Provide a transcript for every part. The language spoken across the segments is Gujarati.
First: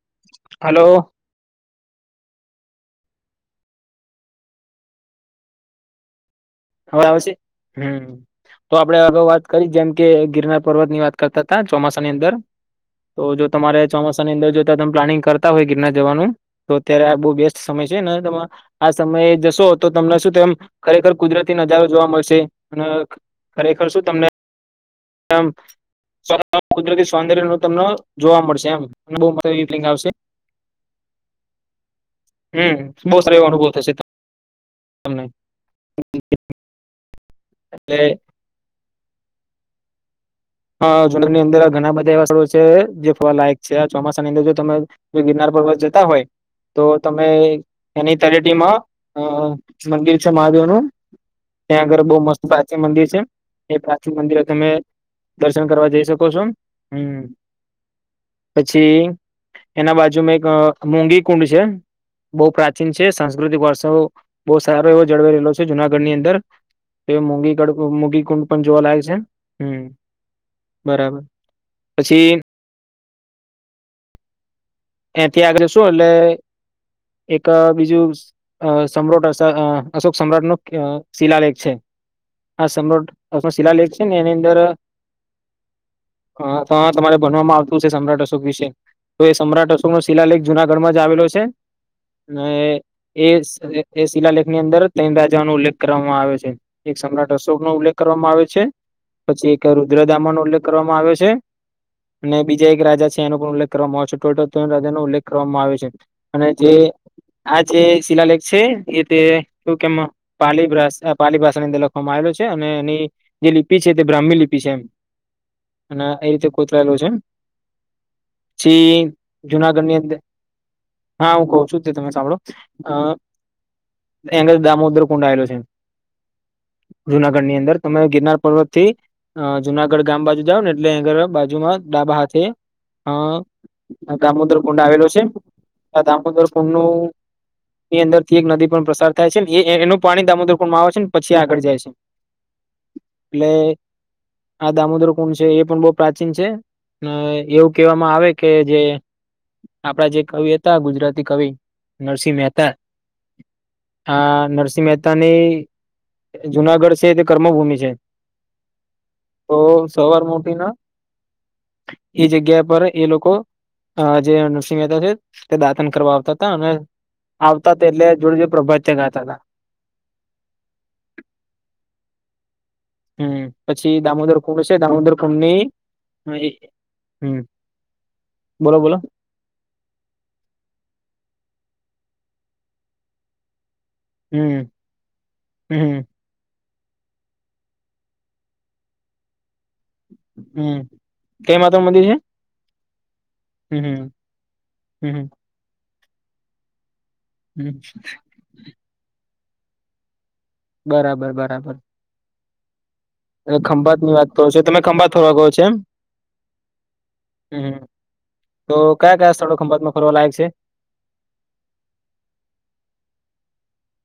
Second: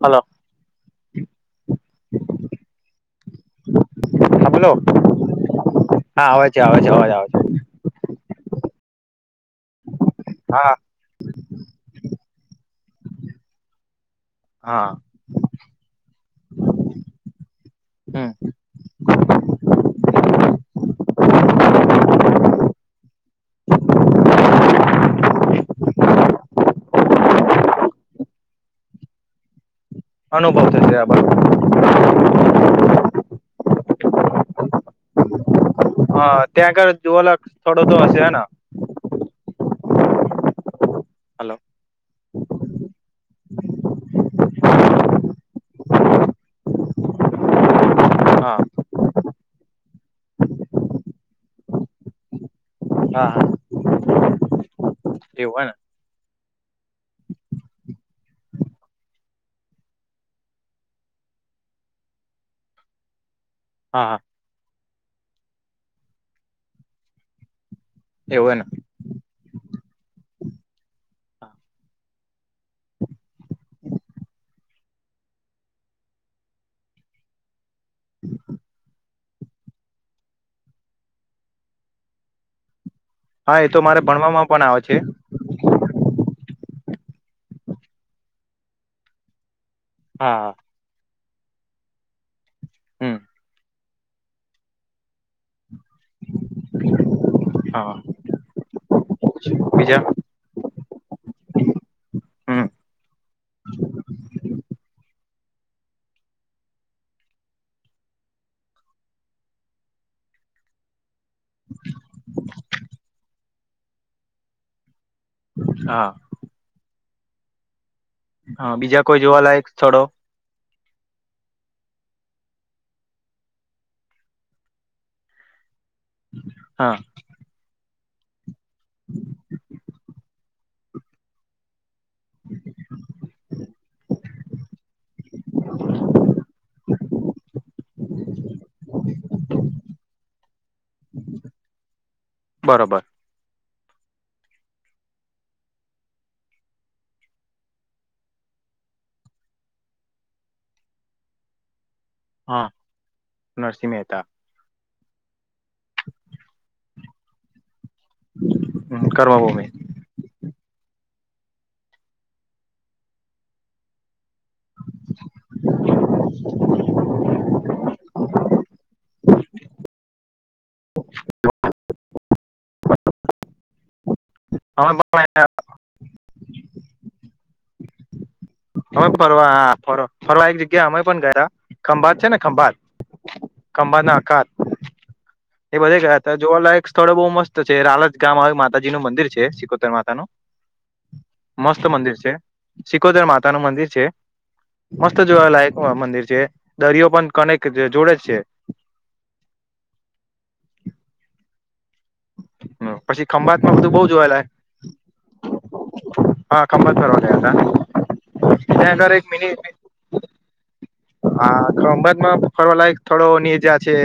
હાલો હલો હ બોલો હા આવે છે આવે છે હવે અવાજ આવે આવશે છે હમ તો આપડે અગાઉ વાત કરી જેમ કે ગિરનાર હા પર્વત ની વાત કરતા હતા ચોમાસાની અંદર તો જો તમારે ચોમાસાની અંદર હા જોતામે પ્લાનિંગ કરતા હોય ગિરનાર જવાનું તો અત્યારે આ બહુ બેસ્ટ સમય છે ને હમ આ સમયે જશો તો તમને શું તેમ ખરેખર કુદરતી નજારો જોવા મળશે અને ખરેખર શું તમને તમ કુદરતી સૌંદર્ય નું તમને જોવા મળશે એમ બંગ આવશે અનુભવ થશે આ બા હમ બહુ સારો એવો અનુભવ થશે હા ત્યાંગળ જોવાલા થોડો તો એટલે હશે હે હા જનાની હલો અંદર ઘણા બધા એવા સ્થો જે ફવાલાયક છે ચોમાસા ની અંદર જો તમે ગિરનાર પર્વત જતા હોય તો તમે એની હા તળટીમાં અ મંદિર છે મહાદેવનુંું ત્યાં આગળ બહ મસ્ત પ્રાચીન મંદિર છે હા હા એ પ્રાચીન મંદિરે તમે એવું હે દર્શન ને કરવા જઈ શકો છો હમ પછી એના બાજુમાં એક મોગી કુંડ છે બહુ પ્રાચીન છે સાંસ્કૃતિક વર્ષ હા હા બો સારો એવો જળવાઈ રહેલો છે જુનાગઢની અંદર. મોઘી મુગી કુંડ એવું હેને પણ જોવા લાગે છે. હમ બરાબર. પછી એથી આગળ જશું એટલે એક બીજું અ સમ્રાટ અશોક સમ્રાટ નુ શિલાલેખ છે. હા સમ્રોટ હા એ તો શિલાલેખ મારે છે ને એની ભણવામાં અંદર પણ આવે છે હા તો તમારે ભનવામાં આવતું છે સમ્રાટ અશોક વિશે તો એ સમ્રાટ અશોક શિલાલેખ હા જુનાગઢમાં જ આવેલો છે. અને હમ એ એ શિલાલેખની અંદર તેણ રાજાનો ઉલ્લેખ કરવામાં આવયો છે. એક સમ્રાટ અશોકનો હા ઉલ્લેખ કરવામાં આવે છે, પછી એક બીજા રુદ્રદામાનો ઉલ્લેખ વામાં આવ્યો છે અને હમ બીજા એક રાજા છે એનો પણ ઉલ્લેખ કરવામાં આવ છે. ટોટલ હદયનો ઉલ્લેખ કરવામાં આવયો છે અને જે આ જે શિલાલેખ છે એ તે શું કેમ પાલી ભા પાલી ભાષા ની અંદર લખવામાં આવેલો છે અને એની જે લિપિ છે તે બ્રાહ્મી લિપિ છે એમ. અને હા એ રીતે કોતરાયલું છે એમ. હા બીજા કોઈ જોવા જુનાગઢની અંદર હા હું કહું છું તે તમે સાંભળો. એંગ દામોદર કુંડાયેલો છે. હા. જુનાગઢની અંદર તમે ગિરનાર પર્વતથી જુનાગઢ ગામ બાજુ જાવને એટલે અ ઘરના બાજુમાં ડાબા હાથે અ - દામોદર કુંડ આવેલો છે. આ દામોદર કુંડનું એની અંદરથી એક નદી પણ પસાર થાય છે એનું પાણી દામોદર કુંડ માં આવે છે પછી આગળ જાય છે. બરાબર. એટલે આ દામોદર કુંડ છે એ પણ બહ પ્રાચીન છે. એવું કહેવામાં આવે કે કે જે આપડા જે કવિ હતા. ગુજરાતી કવિ નરસિંહ હા મહેતા નરસિંહ મહેતા આ નરસિંહ મેતા તાની જુનાગઢ છે તે કર્મભૂમિ છે. હ કર્મભૂમિ. સવારમા ઊઠીને એ જગ્યા પર એ લોકો અ જે નરસિંહ મહેતા છે તે દાતન કરવા આવતા હતા અને આવતા હતા એટલે જોડ જે પ્રભાતિયાં ગાતા હતા. હમ્મ પછી દામોદર કુંભ છે. અમે દામોદર પણ કુંડની એ હમ્મ બોલો બોલો. અમે ફરવા હા ફર ફરવા એક જગ્યા અમે પણ ગયા ખંભાત છે ને ખંભાત ખંભાતના અખાત હમ્મ એ બધે હમ્મ ગયા ત્યાં જોવાલાયક સ્થળો બહુ મસ્ત છે. રાલજ ગામ આવે માતાજીનું મંદિર છે. માતાનું હમ્મ મસ્ત મંદિર છે. સિકોદર માતાનું હમ્મ મંદિર છે. હમ્મ મસ્ત હમ્મ જોવાલાયક મંદિર છે દરિયો પણ કનેક હમ્મ જે જોડે છે. બરાબર બરાબર પછી ખંભાતમાં બધું ખંભાત બહુ ની જોવા વાત કરો છો તમે ખંભાત ફરવા ગયો છો એમ લાયક હા ખભાત ફરવા ગયા હમ. હતા. તો ત્યાં આગળ કયા એક કયા મિની સ્થળો ખંભાતમાં ફરવા લાયક છે? હા ખભાતમાં ફરવાલાયક સ્થળોની જા છે.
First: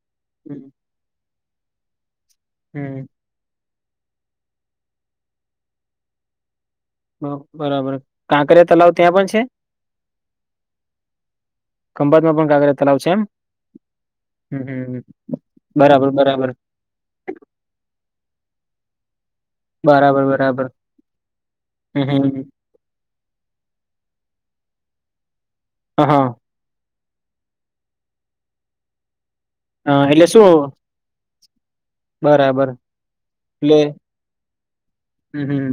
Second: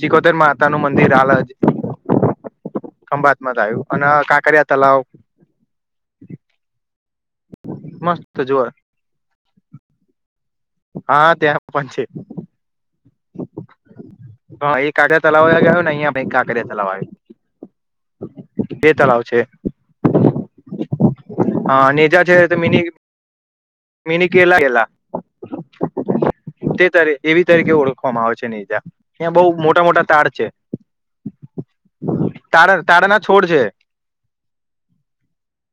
સિકોતેર માતાનું મા [unintelligible] હમ્મ ખંભાતમાં થયું અને કાંકરિયા તલાવ બરાબર. મસ્ત કાંકરિયા જોવા તલાવ ત્યાં પણ છે. હા ત્યાં પણ છે કંબતમાં પણ કાંકરિયા તલાવ છે એમ. હા એ હમ. કાકરીયા તલાવ ગયો ને બરાબર અહિયા પણ બરાબર કાકિયા તલાવા આવે. બે તળાવ છે. બરાબર બરાબર હા નેજા છે હ તો મિની મીની કેરલા ગેલા હ હા. તે તા એવી તરીકે ઓળખવામાં આવે છે ને જા ત્યાં બહુ મો હા એટલે શું. બરાબર તાડ તાડાના છોડ છે એટલે લ હમ્મ હમ્મ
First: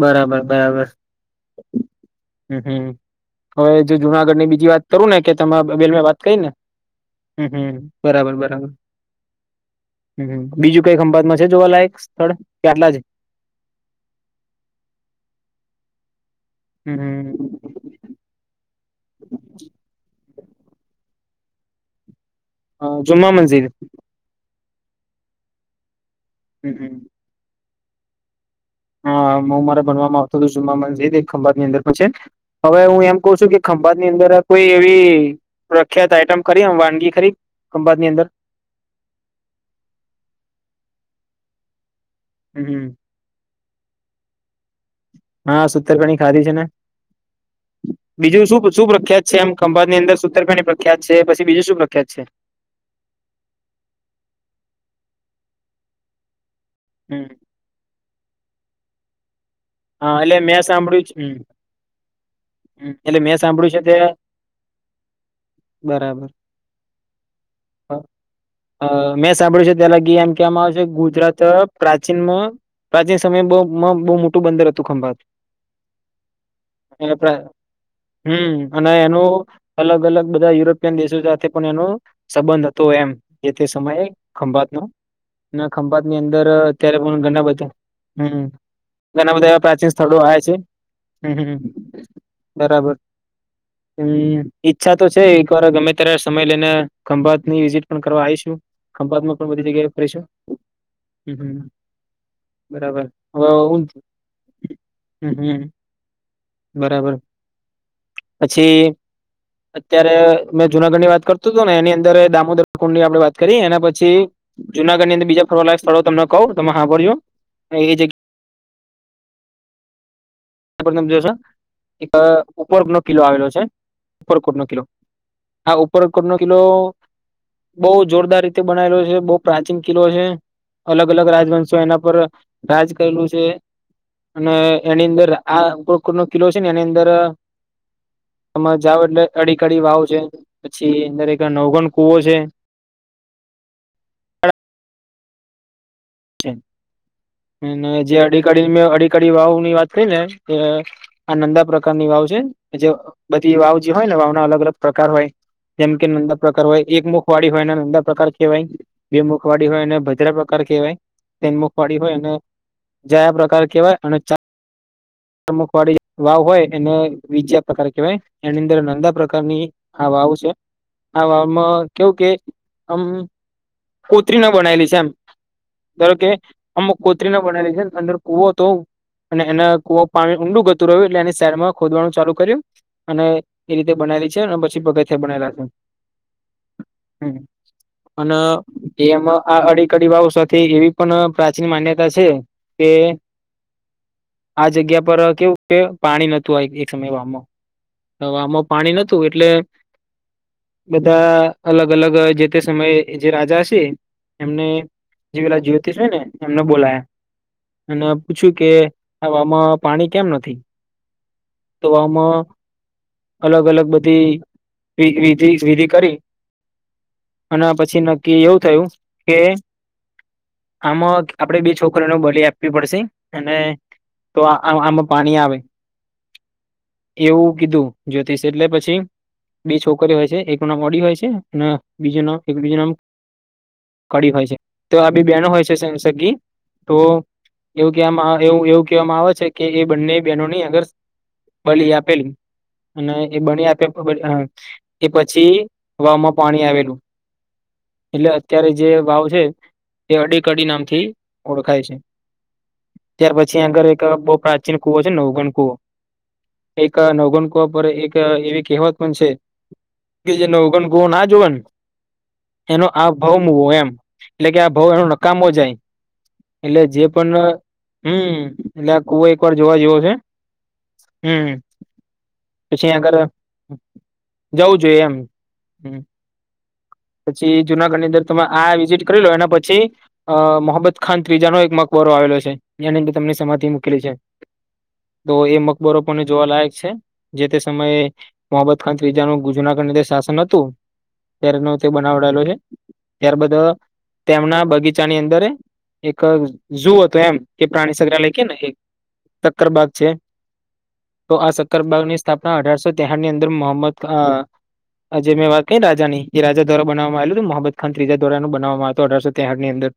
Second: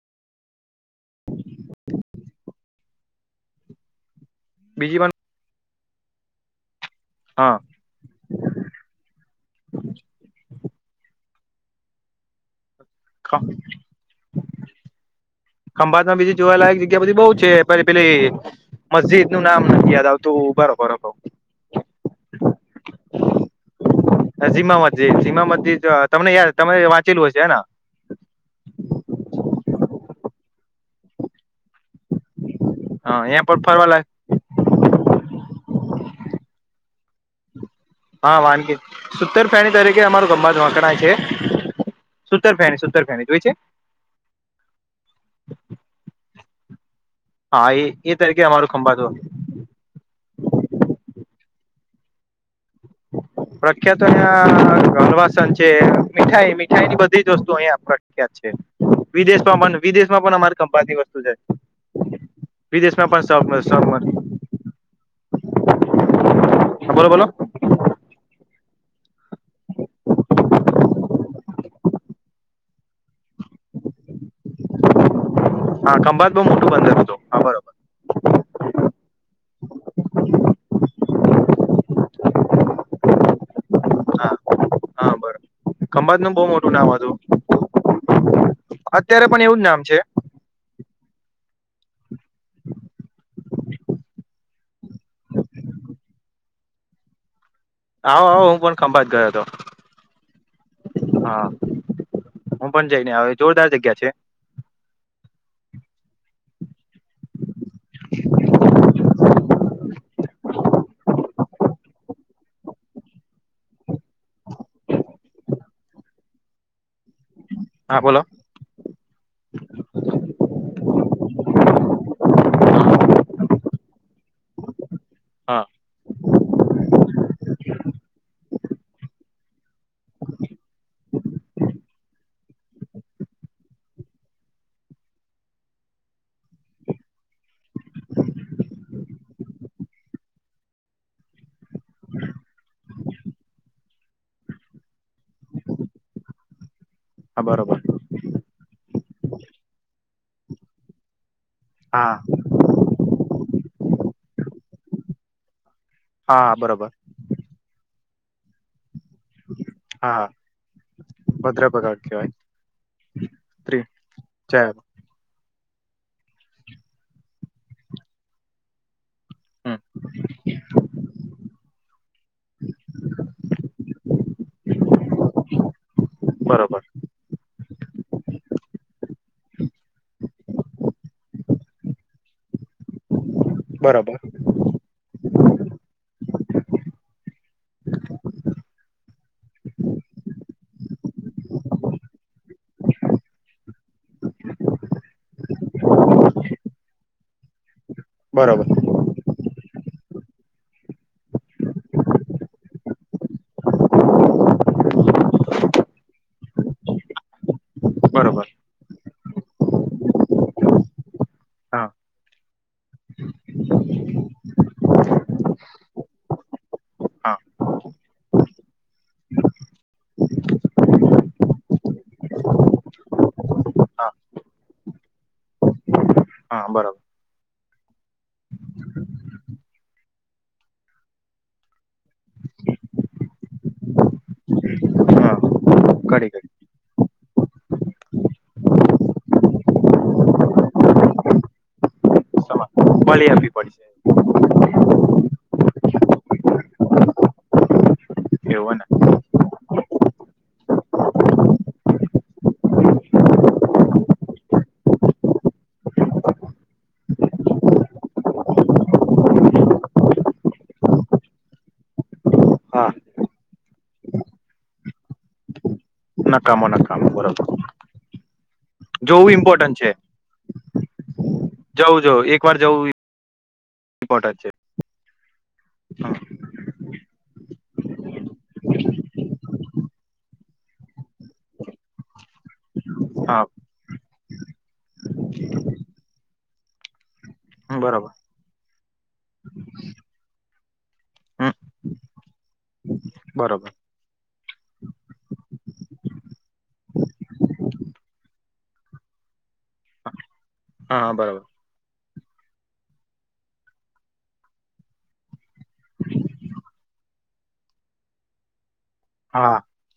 બરાબર બરાબર હમ્મ હમ્મ હવે જો જુનાગઢ ને બીજી બીજી વાત કરું ને કે તમાર વાત કરીને હમ્મ હા હમ્મ બરાબર બરાબર હમ્મ બીજું કઈક ખંભાત માં છે જોવાલાયક સ્થળ કે આટલા જ કા ખંભાતમાં બીજી જોવાલાયક જગ્યા બધી હમ. બહુ છે પછી પેલી મસ્જિદ નું નામ નથી યાદ આવતું ઉભારો ઉભારો કઉ હા જુમા મંજિદ જીમા મસ્જિદ જીમા મસ્જિદ તમને યાર તમે હમ વાંચેલું હશે ને હા. હા મુ મારા ભણવા આવતો હતું જુમ્મા મજીદ એક ખંભાની અંદર પણ છે. હવે હું એમ હા કઉ અહીંયા છું કે પણ ખંભાત ફરવાલાયક ની અંદર કોઈ એવી પ્રખ્યાત આઈટમ ખરી એમ વાનગી ખરી ખંભાતની અંદર હા વાનગી સુતર ફેણી તરીકે અમારૂ ખંભાત વખણાય છે. સૂતર ફેની હમ સતર ફેની જોઈ છે. હા સુતરફેની ખાધી છે ને હા એ એ તરીકે બીજું અમારું શું શું ખંભાત પ્રખ્યાત છે એમ ખંભાની અંદર સૂતર પેની પ્રખ્યાત છે પછી બીજ શું પ્રખ્યાત છે. પ્રખ્યાત તો ત્યાં ઘનવાસન છે મીઠાઈ મી મીઠાઈની બધી હમ. જ વસ્તુ અહીયા પ્રખ્યાત છે વિદેશ માં પણ વિદેશ હા માં પણ એટલે અમારે મેં ખંભાતની સાંભળ્યું છે વસ્તુ હમ જાય છે. હમ વિદેશમાં એટલે પણ મેં સાવ મસ્ત સાંભળ્યું છે સાવ મસ્ત તે બરાબર બોલો પણ અ મેં સાંભળ્યું છે ત્યા લગી એમ કહેવામાં આવશે ગુજરાત પ્રાચીનમાં પ્રાચીન સમયે બહુ માં બહુ મોટું બંદર હતું ખંભાત હા ખંભાત બહુ મોટું બંદર હતું હા બરોબર. હમ્મ અને એનું અલગ અલગ બધા યુરોપિયન દેશો સાથે પણ એનું સંબંધ હતો એમ જે તે સમયે હા ખંભાત નો હા બરોબર ના ખંભાત ની નું બહુ અંદર મોટું નામ અત્યારે હતું પણ ઘણા બધા હમ્મ. અત્યારે ઘણા પણ બધા એવું એવા જ નામ પ્રાચીન છે સ્થળો આયા છે હમ્મ બરાબર હમ્મ ઈચ્છા તો છે એક વાર ગમે ત્યારે સમય લઈને ખંભાત ની વિઝિટ પણ આવો કરવા આવો હું આવીશું પણ ખંભાત ગયો માં હતો પણ બધી જગ્યાએ ફરીશું હા હમ્મ. હું પણ બરાબર જઈને આવ્યો હવે જોરદાર હું જગ્યા છે હમ હમ બરાબર પછી અત્યારે મેં જુનાગઢની વાત કર તો તો એની અંદર એ દામોદર કુંડ ની આપદે વાત કરીએ એના પછી જુનાગઢ ની અંદર બીજા ફરવાલાયક સ્થળો તમને કહું તમે હા ભરજો હા બોલો. તમે જોશો એક ઉપર નો કિલો આવેલો છે ઉપરકોટ નો કિલો હા ઉપર કોટનો કિલો બઉ જોરદાર રીતે બનાયેલો છે બહુ પ્રાચીન કિલ્લો છે. અલગ અલગ રાજવંશો એના પર રાજ કરેલું છે અને એની અંદર રા આ ઉપકર કોટનો કિલો છે ને એની અંદર તમે જાવ એટલે અડી કડી વાવ છે પછી અંદર એક નવગણ કુવો છે. છે. હા બરોબર અને જે અડી કડી મે અડી કડી વાવ ની વાત કરી ને આ નંદા પ્રકાર પ્રકારની હા વાવ છે જે બધી વાવ જે હોય ને વાવ ના અલગ અલગ પ્રકાર હોય જેમ કે નંદા હા પ્રકાર હોય બરોબર એકમુખ વાળી હોયને નંદા પ્રકાર કહેવાય બે મુખવાડી હોય ને હા ભદ્રા પ્રકાર કહેવાય ભદ્ર તેનમખવાળી પગાર હોય કહેવાય અને જયા પ્રકાર કહેવાય અને છે મક વાળી વાવ હોય એને બીજા પ્રકાર કહેવાય એની અંદર નાંદા પ્રકારની હા આવું છે હ આમ કેવું કે આમ કોતરી ના બનાયેલી છે એમ ધાર કે બરોબર અમ કોત્રી ના બનાલી છે ને અંદર કુવો હતો અને એના કુવા પાણી ઊંડું ગતું રહ્યું એટલે એની શહેડમાં ખોદવાનું ચાલુ કર્યું અને એ રીતે બરોબર બનાવીલી છે ને પછી પગ બનેલા છે હ અને એમ આ અડી કડી વાવ સાથે એવી પણ પ્રાચીન માન્યતા છે કે આ જગ્યા પર કેવું કે પાણી નોતું હોય એક સમયમાં હવે બરોબર આમાં પાણી નતું એટલે બધા અલગ અલગ જે તે સમયે જે રાજા હ છે એમને જે પેલા જ્યોતિષ હોય ને એમને બોલાયા અને બરોબર પૂછ્યું કે આવામાં પાણી કેમ નથી હા વામાં અલગ અલગ બધી વિધિ વિધિ કરી હા અને પછી નક્કી એવું થયું કે આમાં આપડે બે છોકરીને બલી આપવી પડશે અને હા તો આમાં પાણી આવે હા બરાબર એવું કીધું જ્યોતિષ એટલે પછી બે છોકરીઓ હોય છે એકનું નામ ઓડી હોય છે અને બીજું નામ એક બીજું નામ કડી હોય છે તો આ બી હા બેનો હોય છે ઘડી સસગી ઘડી તો એવું કવામાં એવ એવું કહેવામાં આવે છે કે એ બંને બહેનોની અગર બલી આપેલી તમા અને બલી એ આપવી બની પડશે આપ્યા એ પછી હમાં પાણી આવેલું એટલે અત્યારે એવું ને જે વાાવ છે એ અડી કડી નામથી ઓળખાય છે ત્યાર પછી આગળ એક બહુ પ્રાચીન કુવો છે નવગણ કુવો એક નવગનક પર એક એવી કહેવત પણ છે. કે જે નવગણ ક ના જોવા ને એનો હા આ ભાવ મવો એમ એટલે કે આ ભાવ એનો નકામો જાય નકામો એટલે જે નકામો પણ બરોબર હમ્મ એટલે આ કૂવો જોવું એક વાર ઇમ્પોર્ટન્ટ જોવા જેવો છે જવું જવું એક વાર જવું હમ્મપછી આ આગળ ઇમ્પોર્ટન્ટ છે જવું જોઈએ એમ હમ્મ પછી જુનાગઢ ની અંદર તમે આ વિઝિટ કરી લો એના પછી અ મોહમ્મદ ખાન ત્રીજાનોો એક મકબરો આવેલો છે જેની અંદર તમની હા સમાધિ મૂકેલી છે તો એ મકબરો પણને જોવા લયક છે જે તે સમયે બરોબર મોહમ્મદ ખાન ત્રીજા નું ગુજના ખંડ શાસન હતું હમ ત્યારે બનાવડાયેલો છે ત્યારબદ બરોબર તેમના બગીચાની અંદર એક ઝુ હતો એમ કે પ્રાણી સંગ્રહાલય કે ને એક ચક્કર બાાગ છે હા હા તો બરોબર આ સકતા બની સ્થાપના અઢારસો તેહઠ ની અંદર મોહમદ જે મેં વાત કરી રાજા ની એ રાજા ્વા બનાવામાં આવે મોહમ્મદ ખાન ત્રીજા દ્વારાું બનાવવામાં આવ અઢારસો હા તેાર ની અંદર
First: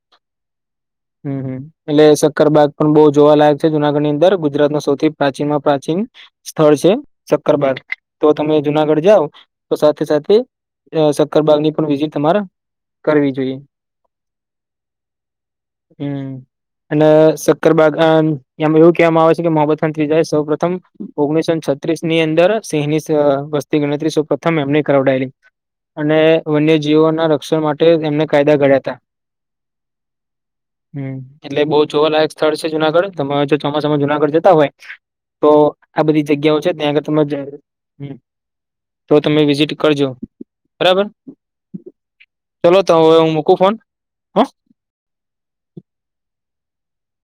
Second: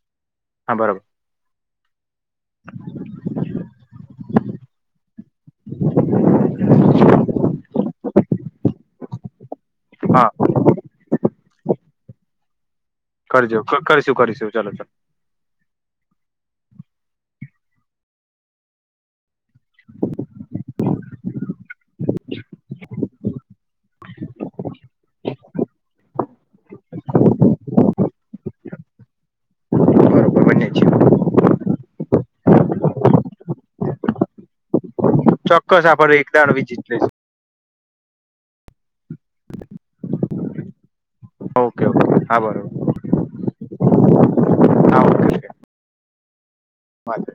હા બરોબર હમ હમ એટલે સક્કરબાગ પણ બહુ જોવાલાયક છે જુનાગઢની અંદર ગુજરાત ન સૌથી પ્રાચીનમાં પ્રાચીન સ્થળ છે શક્કરબાગ તો તમે જુનાગઢ જાઓ તો સાથે હા સાથે અરબલ ની પણ વિજય તમારા કરજો કરીશું કરીશું ચાલો ચાલ હમ્મ અને સક્કરબાગ આમ એવું કહેવામાં આવે છે કે મોહમ્મદ ખાન ત્રિજા સૌ પ્રથમ ઓગણીસો છત્રીસ ની અંદર સિંહની વસ્તી ગણતરીસો પ્રથમ એમને કરાવડાયેલી અને વન્યજીવો ના રક્ષણ માટે એમને કાયદા ઘડ્યા હતા બબર બ હમ્મ એટલે બહુ જોવાલાયક સ્થળ છે જુનાગઢ તમે જો ચોમાસામાં જુનાગઢ જતા હોય તો ચોક્કસ આ આપડે બધી એક દાડ જગ્યાઓ છે ત્યાં વિઝિટ આગળ લઈશું તમે જ હ તો તમે વિઝિટ કરજો બરાબર ઓકે હા બરોબર [inaudible] ચાલો તો હવે હું મૂકું ફોન હ હા ઓકે ઓકે વાંધો